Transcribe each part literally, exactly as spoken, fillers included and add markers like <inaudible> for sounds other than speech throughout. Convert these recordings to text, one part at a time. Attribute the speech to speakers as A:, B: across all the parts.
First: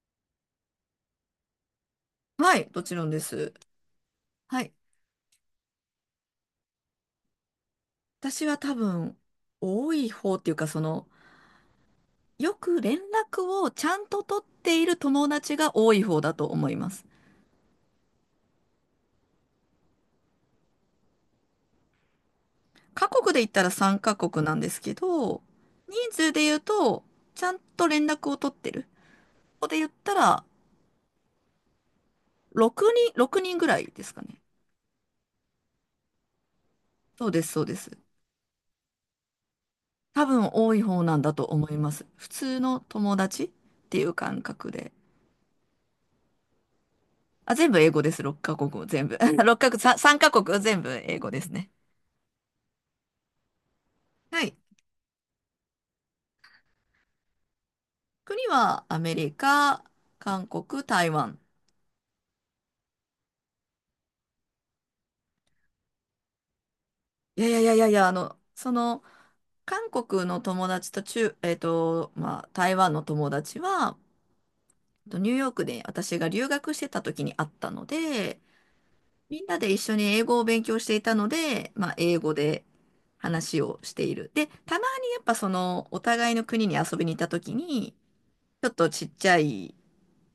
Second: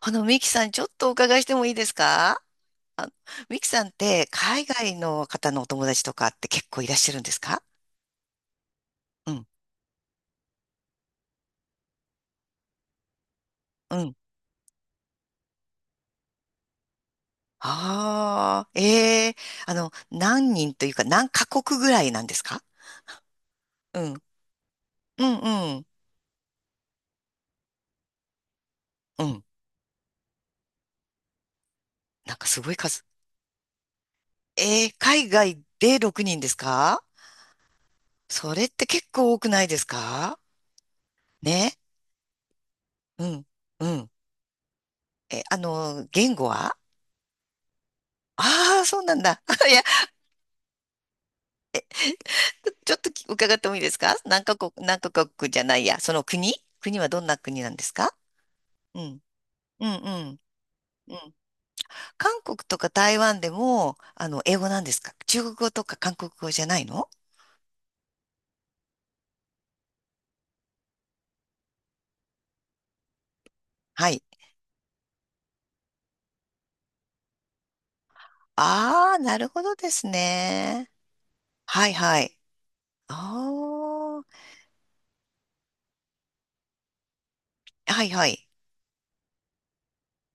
A: あの、ミキさん、ちょっとお伺いしてもいいですか？
B: はい、もちろんです。
A: ミキさんって、
B: は
A: 海
B: い。
A: 外の方のお友達とかって結構いらっしゃるんですか？
B: 私は多分、
A: うん、
B: 多い方っていうか、その、よく連絡をちゃ
A: う
B: ん
A: ん。
B: と取っている友達が多い方だと思います。
A: ああ、ええ。あの、何人というか、何カ国ぐらいなんですか？
B: 各国で言ったら
A: う
B: さんカ
A: ん、
B: 国なんですけ
A: うん、
B: ど、
A: うん、
B: 人数で言うと、ちゃんと連絡を取ってる。
A: うん。
B: ここで言ったら、
A: なんかすごい
B: 6
A: 数。
B: 人、ろくにんぐらいですかね。
A: ええ、海外でろくにんですか？
B: そうです、そうです。
A: それって結構多くないです
B: 多
A: か？
B: 分多い方なんだと思
A: ね。
B: います。普通の友
A: う
B: 達
A: ん、
B: っ
A: う
B: てい
A: ん。
B: う感覚で。
A: え、あの、言語は？
B: あ、全部英語です。ろっカ
A: ああー、
B: 国
A: そう
B: 全
A: な
B: 部。
A: んだ。
B: <laughs> ろっカ国、
A: <laughs>
B: さん、カ国全部英語ですね。
A: ちょっと伺ってもいいですか？
B: は
A: 何カ
B: い。
A: 国、何カ国じゃないや、その国、国はどんな国なんですか？
B: 国はア
A: う
B: メ
A: ん。
B: リカ、
A: うん、うん、
B: 韓国、台
A: うん。
B: 湾。
A: 韓国とか台湾でも、あの、英語なんですか？中国語とか韓国語じゃないの？
B: いやいやいやいやいや、あの、その、韓国の友達と中、えっと、まあ、台湾の友達は、
A: はい。
B: えっとニューヨークで私が留学してた時に会ったので、
A: ああ、な
B: みん
A: る
B: な
A: ほ
B: で
A: ど
B: 一
A: で
B: 緒に
A: す
B: 英語を勉強し
A: ね。
B: ていたので、
A: は
B: ま
A: い、
B: あ、英
A: は
B: 語
A: い。
B: で
A: あ
B: 話をしている。で、たまにやっぱその、お互いの国に遊びに行った時
A: あ、
B: に、
A: はい、はい。
B: ちょっとちっちゃい、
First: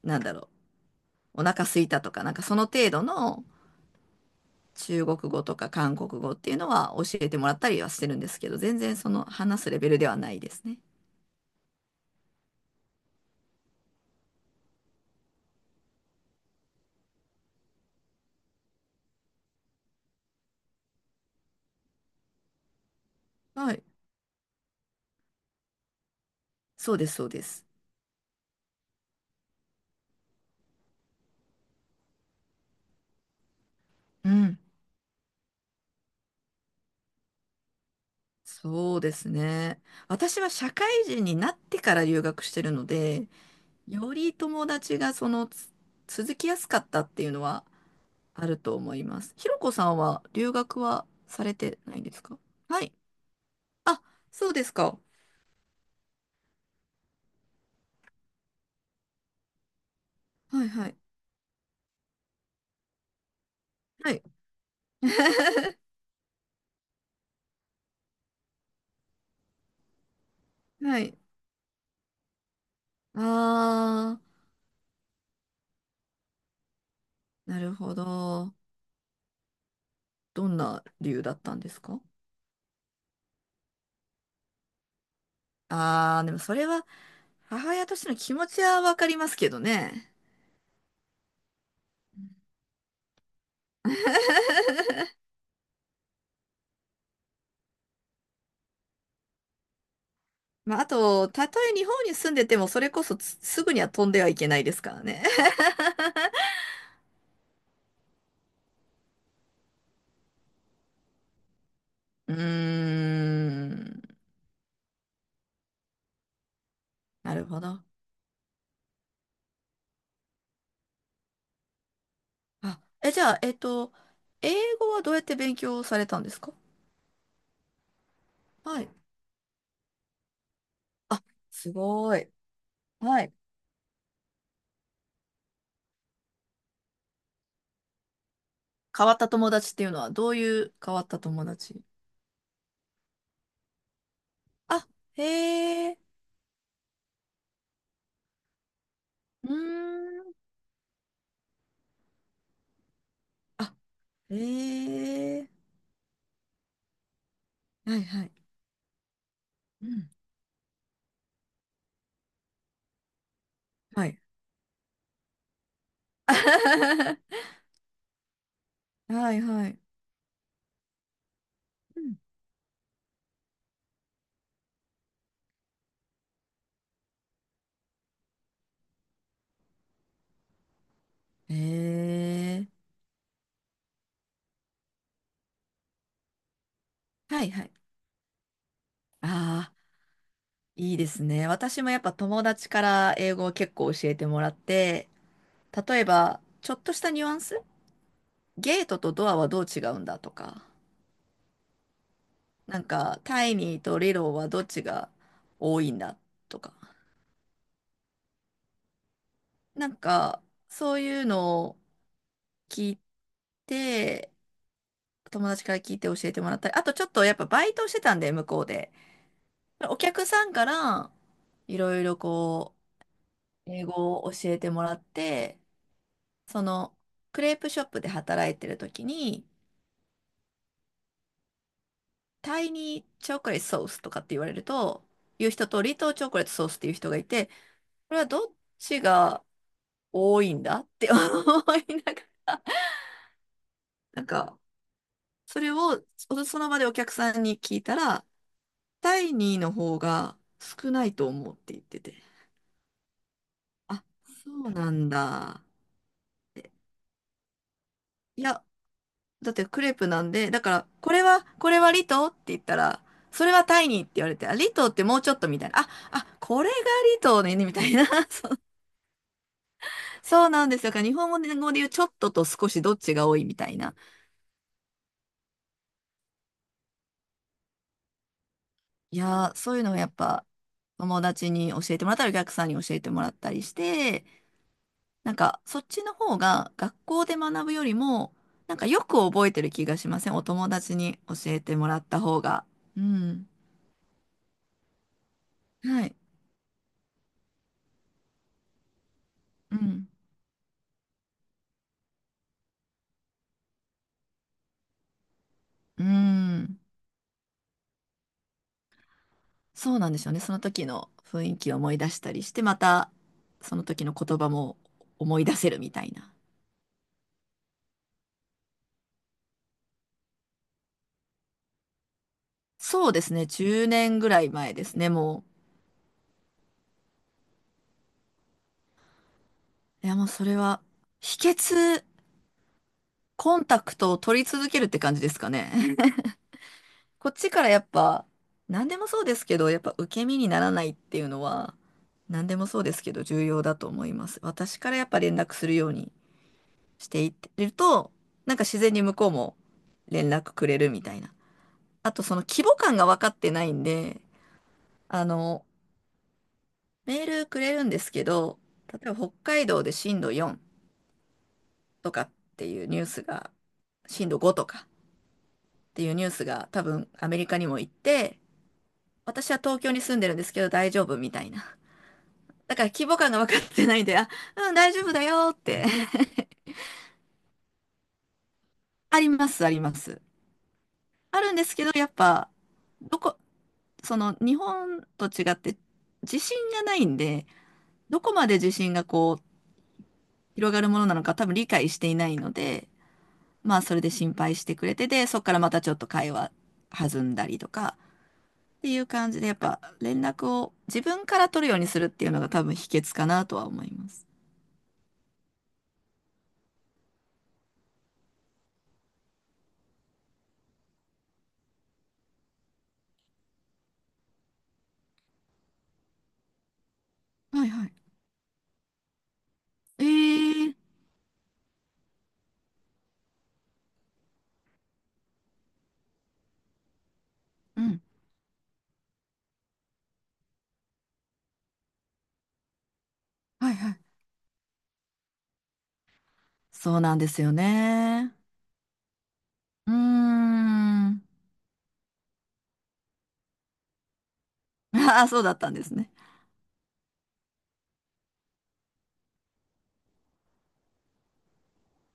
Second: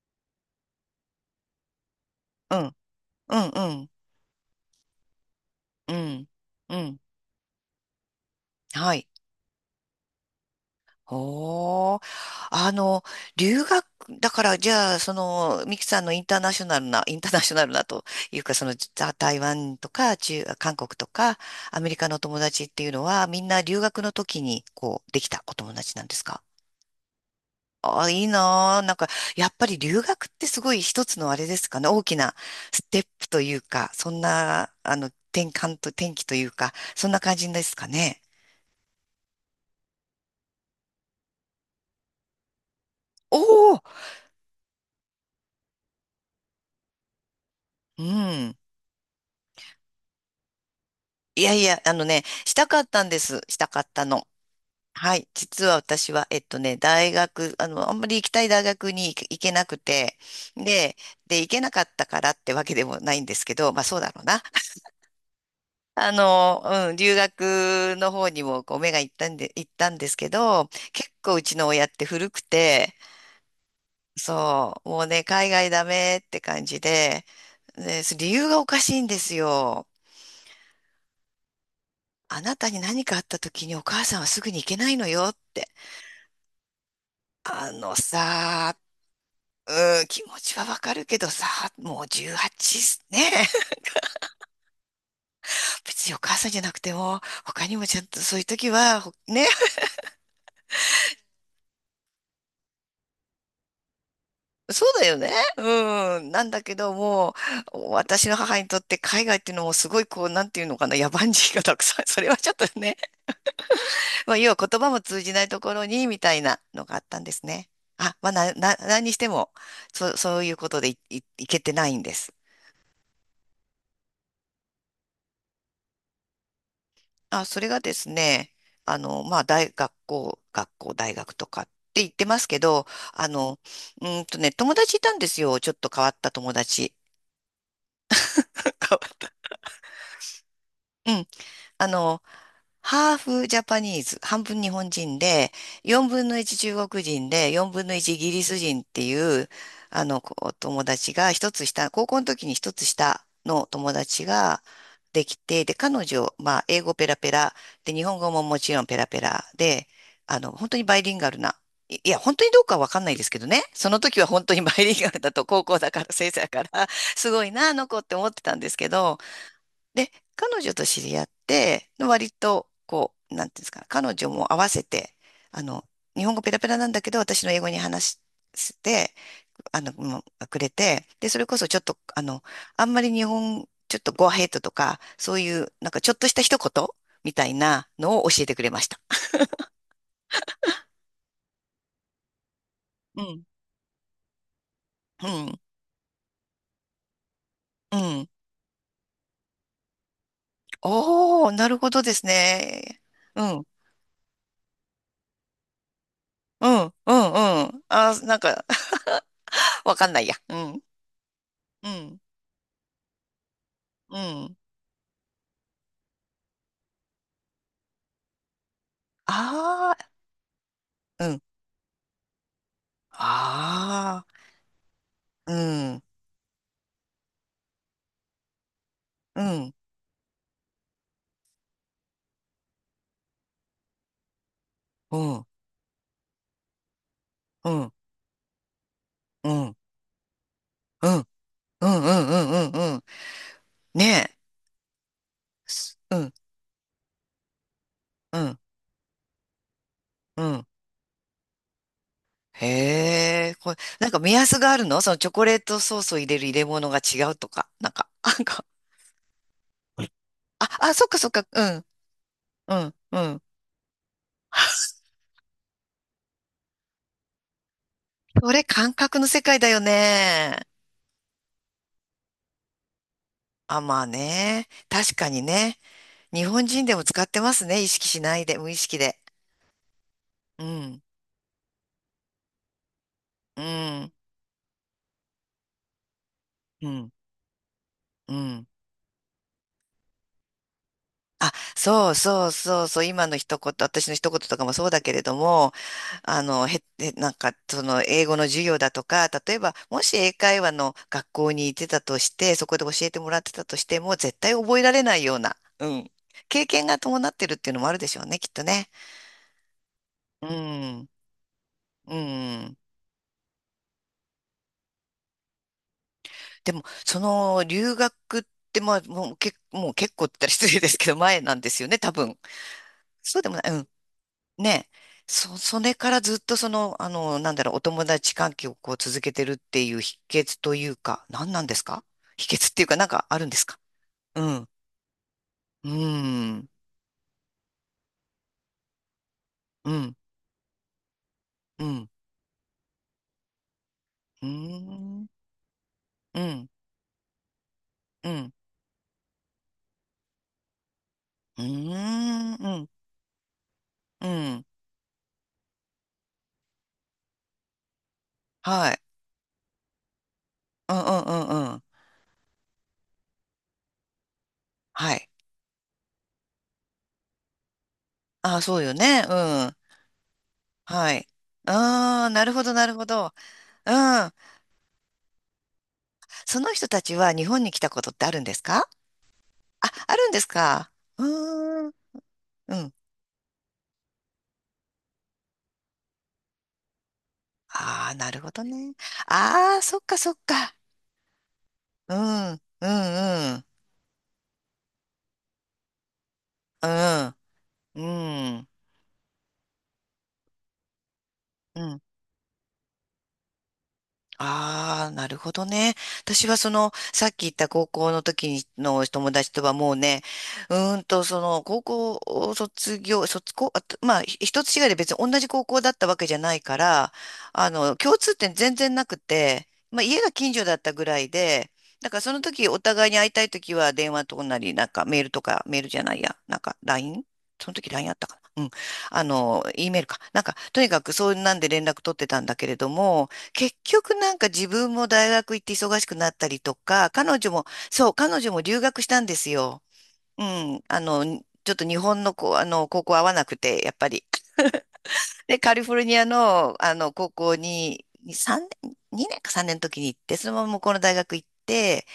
B: なんだろう、お腹空いたとか、なんか
A: う
B: その
A: ん、
B: 程度
A: う
B: の、
A: ん、うん、
B: 中国語とか
A: う
B: 韓国
A: ん、
B: 語っていうの
A: う
B: は
A: ん。
B: 教えてもらったりはしてるんですけど、全
A: は
B: 然
A: い。
B: その話すレベルではないですね。
A: おー。あの、留学、だから、じゃあ、その、ミキさんのインターナショナルな、インターナショナルなというか、その、た台湾とか、中、韓国とか、アメリカのお友達っていうのは、みんな
B: は
A: 留
B: い。
A: 学の時に、こう、できたお友達なんですか？
B: そうです、そうです。
A: ああ、いいなー。なんか、やっぱり留学ってすごい一つのあれですかね、大きなステップというか、そん
B: うん。
A: な、あの、転換と、転機というか、そんな感じですかね。
B: そうですね。私は社会人になってから留学してるので、
A: おお、
B: より友達がそのつ続きやすかったっていうのは
A: う
B: あ
A: ん。
B: ると思います。ひろこさんは留学は
A: い
B: さ
A: や
B: れ
A: い
B: て
A: や、あ
B: ないん
A: の
B: です
A: ね、
B: か？
A: した
B: は
A: かっ
B: い。
A: たんです。したかっ
B: あ、
A: たの。
B: そうですか。
A: はい。実は私は、えっとね、大学、あの、あんまり行きたい大学に行け行けなくて、
B: はいは
A: で、
B: い。
A: で、行けなかったからってわけでもないんですけど、まあそうだ
B: は
A: ろう
B: い。
A: な。
B: <laughs>
A: あの、うん、留学の方にもこう目が行ったんで、行ったんですけど、
B: は
A: 結
B: い。
A: 構うちの親って古くて、
B: あ
A: そう、もうね、海外ダメって感じで、
B: ー、なるほ
A: で、そ理由
B: ど。
A: がおかしいんですよ。
B: どんな理由だったんですか？
A: あなたに何かあった時にお母さんはすぐに行けないのよって。
B: ああー、でもそれは母
A: あ
B: 親
A: の
B: としての気持ち
A: さ、
B: はわかりますけど
A: うん、
B: ね。
A: 気持ちはわかるけどさ、もうじゅうはちね。
B: <laughs>
A: <laughs> 別にお母さんじゃなくても、他にもちゃんとそういう時は、ほね、
B: まあ、あと、たとえ日本に住んでても、それこそつすぐには飛んではいけないです
A: そ
B: か
A: う
B: ら
A: だよ
B: ね。
A: ね。うん、なんだけども、う、私の母にとって海外っていうのもすごいこう、なんていうのかな、野蛮人がたくさん、そ
B: <laughs>
A: れ
B: う
A: はちょっとね、
B: ーん。
A: まあ、要は言葉も通じないところに、みたいなのがあったんで
B: な
A: す
B: るほ
A: ね。
B: ど。
A: あ、まあ、な、な、何にしても、そ、そういうことでい、い、いけてないんです。
B: あ、え、じゃあ、えっと、英語はどうやって勉強されたんですか？
A: あ、それがですね、
B: はい。
A: あの、まあ、大学校、学校、大
B: あ、
A: 学とかっ
B: す
A: て言っ
B: ご
A: て
B: い。
A: ますけど、
B: は
A: あ
B: い。
A: の、うーんとね、友達いたんですよ。ちょっと変わった友達。<laughs> 変わ
B: 変わ
A: っ
B: った友
A: た。
B: 達っていうのは、どういう変わっ
A: う
B: た
A: ん。
B: 友達？
A: あの、ハーフジャパニーズ、半分日
B: あ、
A: 本人で、
B: へえ。
A: よんぶんのいち中国人で、よんぶんのいちイギリス人っていう、
B: うー
A: あの、
B: ん。
A: こう友達が一つ下、高校の時に一つ下の
B: あ、
A: 友達
B: へ
A: ができ
B: え。
A: て、で、彼女、まあ、英語ペラペラ、で、
B: は
A: 日
B: い
A: 本
B: は
A: 語
B: い。
A: ももちろんペラペラ
B: う
A: で、
B: ん。
A: あの、本当にバイリンガルな、いいや、本当にどうかわかんないですけどね、その
B: はい。
A: 時は本当にバイリンガルだと、高校だから、先生だから、すごい
B: <laughs>
A: な、あの子って思ってたんですけど、
B: はいはい。
A: で、彼女と知り合って、
B: うん。
A: 割と、こう、なんていうんですかね、彼女も合わせて、あの、日本語ペラペラなんだけど、私の英語に話して、あの、もうくれて、で、それ
B: え
A: こそちょっと、あの、
B: え。
A: あんまり日本、ちょっとゴアヘイトとか、そういう、なんかちょっとした一言み
B: は
A: た
B: い
A: い
B: はい。
A: なのを教えてくれました。
B: ああ、いいですね。私もやっぱ友達から
A: う
B: 英
A: ん。
B: 語を結構教えてもらって、
A: うん。
B: 例えば、ちょっとしたニュアンス、
A: うん。
B: ゲートとドアはどう違うんだとか、
A: おー、なるほどです
B: なん
A: ね。
B: か、
A: う
B: タイ
A: ん。
B: ニーとリローはどっちが多いんだと
A: う
B: か、
A: ん。うん。うん。あー、なんか、 <laughs>、
B: な
A: わ
B: ん
A: かんないや。
B: か、
A: うん。
B: そういうのを
A: うん。
B: 聞い
A: う
B: て、
A: ん。
B: 友達から聞いて教えてもらったり、あとちょっとやっぱバイトをしてたんで、向こうで。
A: あ
B: お客さんから
A: あ、うん。
B: いろいろこう、英語
A: あ
B: を教えてもらっ
A: あ、う
B: て、
A: ん、
B: そのクレープショップで働いてる時
A: う
B: に、
A: ん、
B: タイニーチョコレートソースとかって言われると、
A: うん、
B: いう人とリトーチョコレートソースっていう人がいて、
A: うん、
B: これはどっちが
A: うん、うん、
B: 多いんだっ
A: う
B: て
A: ん、う
B: 思
A: ん、
B: い
A: うん、
B: ながら、
A: うん、うん。
B: なん
A: ねえ。
B: か、それ
A: す
B: を
A: うん、
B: そその場でお客さんに聞いたら、
A: うん、
B: タイニーの方が
A: うん。
B: 少ないと思うって言ってて、
A: へえ、これ、
B: あ、
A: なんか目
B: そ
A: 安が
B: う
A: ある
B: な
A: の？
B: ん
A: そのチョコレー
B: だ。
A: トソースを入れる入れ物が違うとか、なんか、<laughs> な
B: い
A: ん
B: や、
A: か、
B: だってクレープなんで、だ
A: あ、
B: から、
A: あ、そっ
B: こ
A: か
B: れ
A: そっ
B: は、
A: か、う
B: これ
A: ん、
B: はリトーって言っ
A: う
B: た
A: ん、
B: ら、
A: うん。
B: それはタイニーって言われて、あ、リトー
A: <laughs>
B: ってもうちょっとみたいな。あ、あ、これがリトーね、みたいな。<laughs> そ
A: そ
B: う、
A: れ感覚の世界だよ
B: そうな
A: ね。
B: んですよ。だから日本語で語で言うちょっとと少しどっちが多いみたい
A: あ、
B: な。
A: まあね。確かにね。日本人でも使ってますね。意識しないで、無意識
B: い
A: で。
B: やー、そういうのをやっぱ
A: うん、
B: 友達に教えてもらったり、お客さんに教えてもらった
A: う
B: りし
A: ん、
B: て、なんかそっちの方が
A: う
B: 学
A: ん、
B: 校で学ぶより
A: う
B: も、
A: ん。
B: なんかよく覚えてる気がしません？お友達に教
A: あ、
B: えてもらっ
A: そう
B: た方
A: そう
B: が。
A: そうそ
B: う
A: う、今の
B: ん。
A: 一言、私の一言とかもそうだけれども、
B: はい。
A: あの、へ、へなんか、その、英語の授業だとか、例えば、
B: う
A: も
B: ん。
A: し英会話の学校に行ってたとして、そこで教えてもらってたとしても、絶対覚えられないような、う
B: う
A: ん、経
B: ん。
A: 験が伴ってるっていうのもあるでしょうね、きっとね。
B: そうなんですよね。
A: う
B: その時
A: ん、
B: の雰囲気を思い出
A: う
B: したりして、ま
A: ん。
B: たその時の言葉も思い出せるみたいな。
A: でも、その、留学って、まあ、もう、け、もう結構って言ったら失礼ですけど、前なんですよね、多分。
B: そうです
A: そう
B: ね。
A: でもな
B: 10
A: い。
B: 年ぐらい前で
A: ね、
B: すね、も
A: そ、それからずっとその、あの、なんだろう、お友達関係をこう続けてるっていう
B: う。いや、
A: 秘
B: もうそれ
A: 訣と
B: は、
A: いうか、
B: 秘
A: 何なんですか？
B: 訣、
A: 秘訣っていうか、なんかあるんで
B: コ
A: す
B: ン
A: か？
B: タクトを取
A: う
B: り
A: ん、
B: 続けるって感じですかね。
A: うん、
B: <laughs> こっちからやっぱ、何でもそうですけど、やっ
A: う
B: ぱ
A: ん、
B: 受け身にならないっていうのは、
A: うん、うん、
B: 何でもそうですけど、重要だと思います。
A: う
B: 私からやっぱ
A: ん、
B: 連絡するように
A: うん、
B: していってると、
A: うん、
B: なんか自然に向こうも連絡くれるみたいな。
A: う
B: あとその規模
A: ん、
B: 感が分かってないんで、
A: うん、
B: あの、メールくれるんですけど、
A: はい、
B: 例えば北海道で震度よん
A: うん、うん、うん、うん、
B: とかっていうニュースが、震度ごとかっ
A: はい。
B: ていうニュースが多分アメリカにも行って、
A: ああ、そうよね、う
B: 私は
A: ん、
B: 東京に住んでるんですけど大丈
A: は
B: 夫
A: い。
B: みたいな。
A: ああ、なるほど、
B: だか
A: な
B: ら
A: るほ
B: 規模感
A: ど。
B: が分かって
A: う
B: ないんで、あ、
A: ん。
B: うん、大丈夫だよって
A: その人たちは日本に来たことってあるんですか？
B: <laughs> あります、あり
A: あ、
B: ま
A: あ
B: す。
A: るんですか？う
B: あるんですけ
A: ー
B: ど、
A: ん。
B: やっぱ、
A: うん。
B: どこ、その日本と違って地震がないんで、
A: ああ、
B: ど
A: な
B: こ
A: る
B: ま
A: ほ
B: で
A: ど
B: 地震
A: ね。
B: がこう
A: ああ、そっかそっ
B: 広
A: か。
B: がるものなのか多分理解して
A: う
B: いない
A: ん、
B: の
A: うん、う
B: で、
A: ん、
B: まあそれで心配してくれて、で、そっからまたちょっと会話
A: う
B: 弾ん
A: ん、
B: だりとか
A: うん、
B: っていう感じで、やっぱ連絡を自分から取るよう
A: う
B: にす
A: ん。
B: るっていうのが多分秘訣かなとは思います。
A: ああ、なるほどね。私はその、さっき言った高校の時にの友達とはもうね、うーんと、その、高校を卒業、卒高、あとまあ、ひ一つ違いで別に同じ高校だったわけじゃないから、
B: は
A: あ
B: いはい。
A: の、共通点全然なくて、まあ、
B: え
A: 家が近所だ
B: え。
A: ったぐらいで、だからその時お互いに会いたい時は電話とかなり、なんかメールとか、メールじゃないや、なんか ライン？ その
B: う
A: 時ラ
B: ん。
A: イン e あったかな、うん。あの、E メールか。なんか、とにかくそんなんで連絡取ってたんだけれども、
B: は
A: 結
B: いはい。
A: 局なんか自分も大学行って忙しくなったりと
B: そう
A: か、
B: なんで
A: 彼
B: す
A: 女
B: よ
A: も、そう、
B: ね。
A: 彼女も留学したんですよ。
B: うー
A: うん。あ
B: ん。
A: の、ちょっと日本のこう、あの、高校合わなくて、やっぱり。
B: <laughs> ああ、そうだっ
A: で、
B: た
A: カ
B: ん
A: リ
B: で
A: フ
B: す
A: ォル
B: ね。
A: ニアの、あの、高校に、さんねんにさんねん、にねんかさんねんの時に行って、そのまま向こうの大学行って、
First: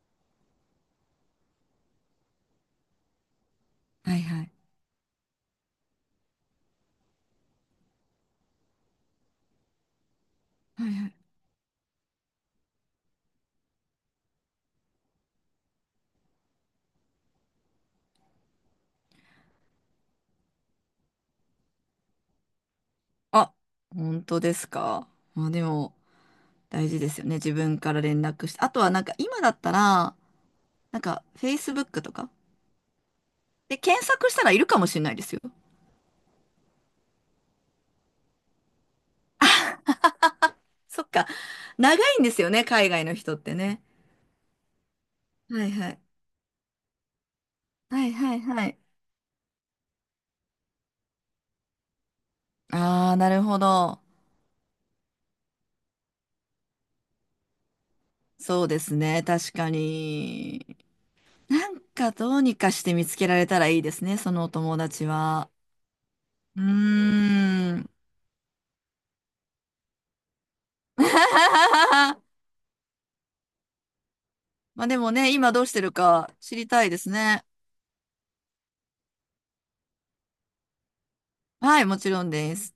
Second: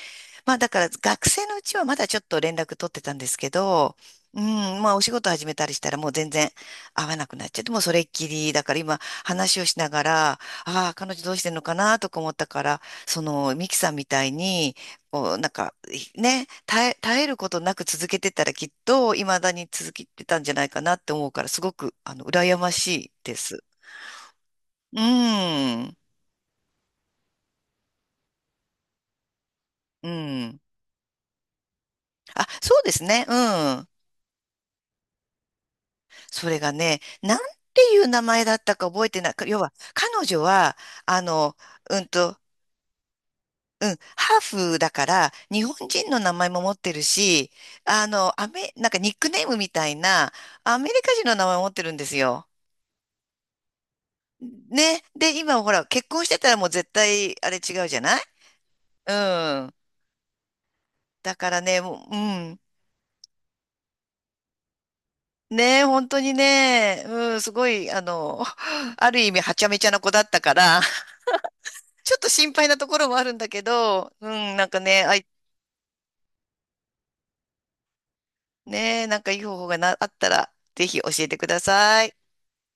A: まあだから学生のうちはまだちょっと連絡取ってたんですけど、
B: はい
A: う
B: は
A: ん、
B: い。
A: まあお仕事始めたりしたらもう全然会わなくなっちゃって、もうそれっきり、だから今話をしながら、あ
B: は
A: あ、
B: いは
A: 彼女
B: い。
A: どうしてんのかなとか思ったから、そのミキさんみたいに、こうなんかね、耐え、耐えることなく続けてたらきっと未だに続けてたんじゃないかなって思うから、すごくあの羨ましいで
B: あ、
A: す。
B: 本当です
A: う
B: か。まあでも、
A: ん、
B: 大事ですよね。自分から連絡して。あとはなんか今だった
A: う
B: ら、
A: ん。
B: なんか、Facebook とか。
A: あ、そうですね、う
B: で、
A: ん。
B: 検索したらいるかもしれないですよ。
A: それがね、なんていう名前だったか覚えてない。要は、彼女は、
B: そっ
A: あ
B: か。
A: の、
B: 長
A: うん
B: いんで
A: と、
B: すよね、海外の人ってね。
A: うん、ハーフだから、日
B: はい
A: 本
B: はい。
A: 人の名前も持ってるし、あ
B: はいは
A: の、
B: い
A: ア
B: は
A: メ、
B: い。
A: なんかニックネームみたいな、アメリカ人の名前を持ってるんですよ。
B: ああ、なるほど。
A: ね。で、今ほら、結婚してたらもう絶対、あれ違うじゃない。
B: そうです
A: う
B: ね、確か
A: ん。
B: に。
A: だから
B: な
A: ね、
B: ん
A: も
B: か
A: う、う
B: どうに
A: ん。
B: かして見つけられたらいいですね、そのお友達は。
A: ね、本当に
B: う
A: ね、うん、すご
B: ー
A: い、
B: ん。
A: あの、<laughs> ある意味、はちゃめちゃな子だったから、ちょ
B: <laughs>
A: っと心配なところもあるんだけど、うん、なんか
B: まあで
A: ね、
B: も
A: あい、
B: ね、今どうしてるか知りたいですね。
A: ね、なんかいい方法がな、あったら、ぜひ教えてくだ
B: はい、も
A: さ
B: ち
A: い。
B: ろんです。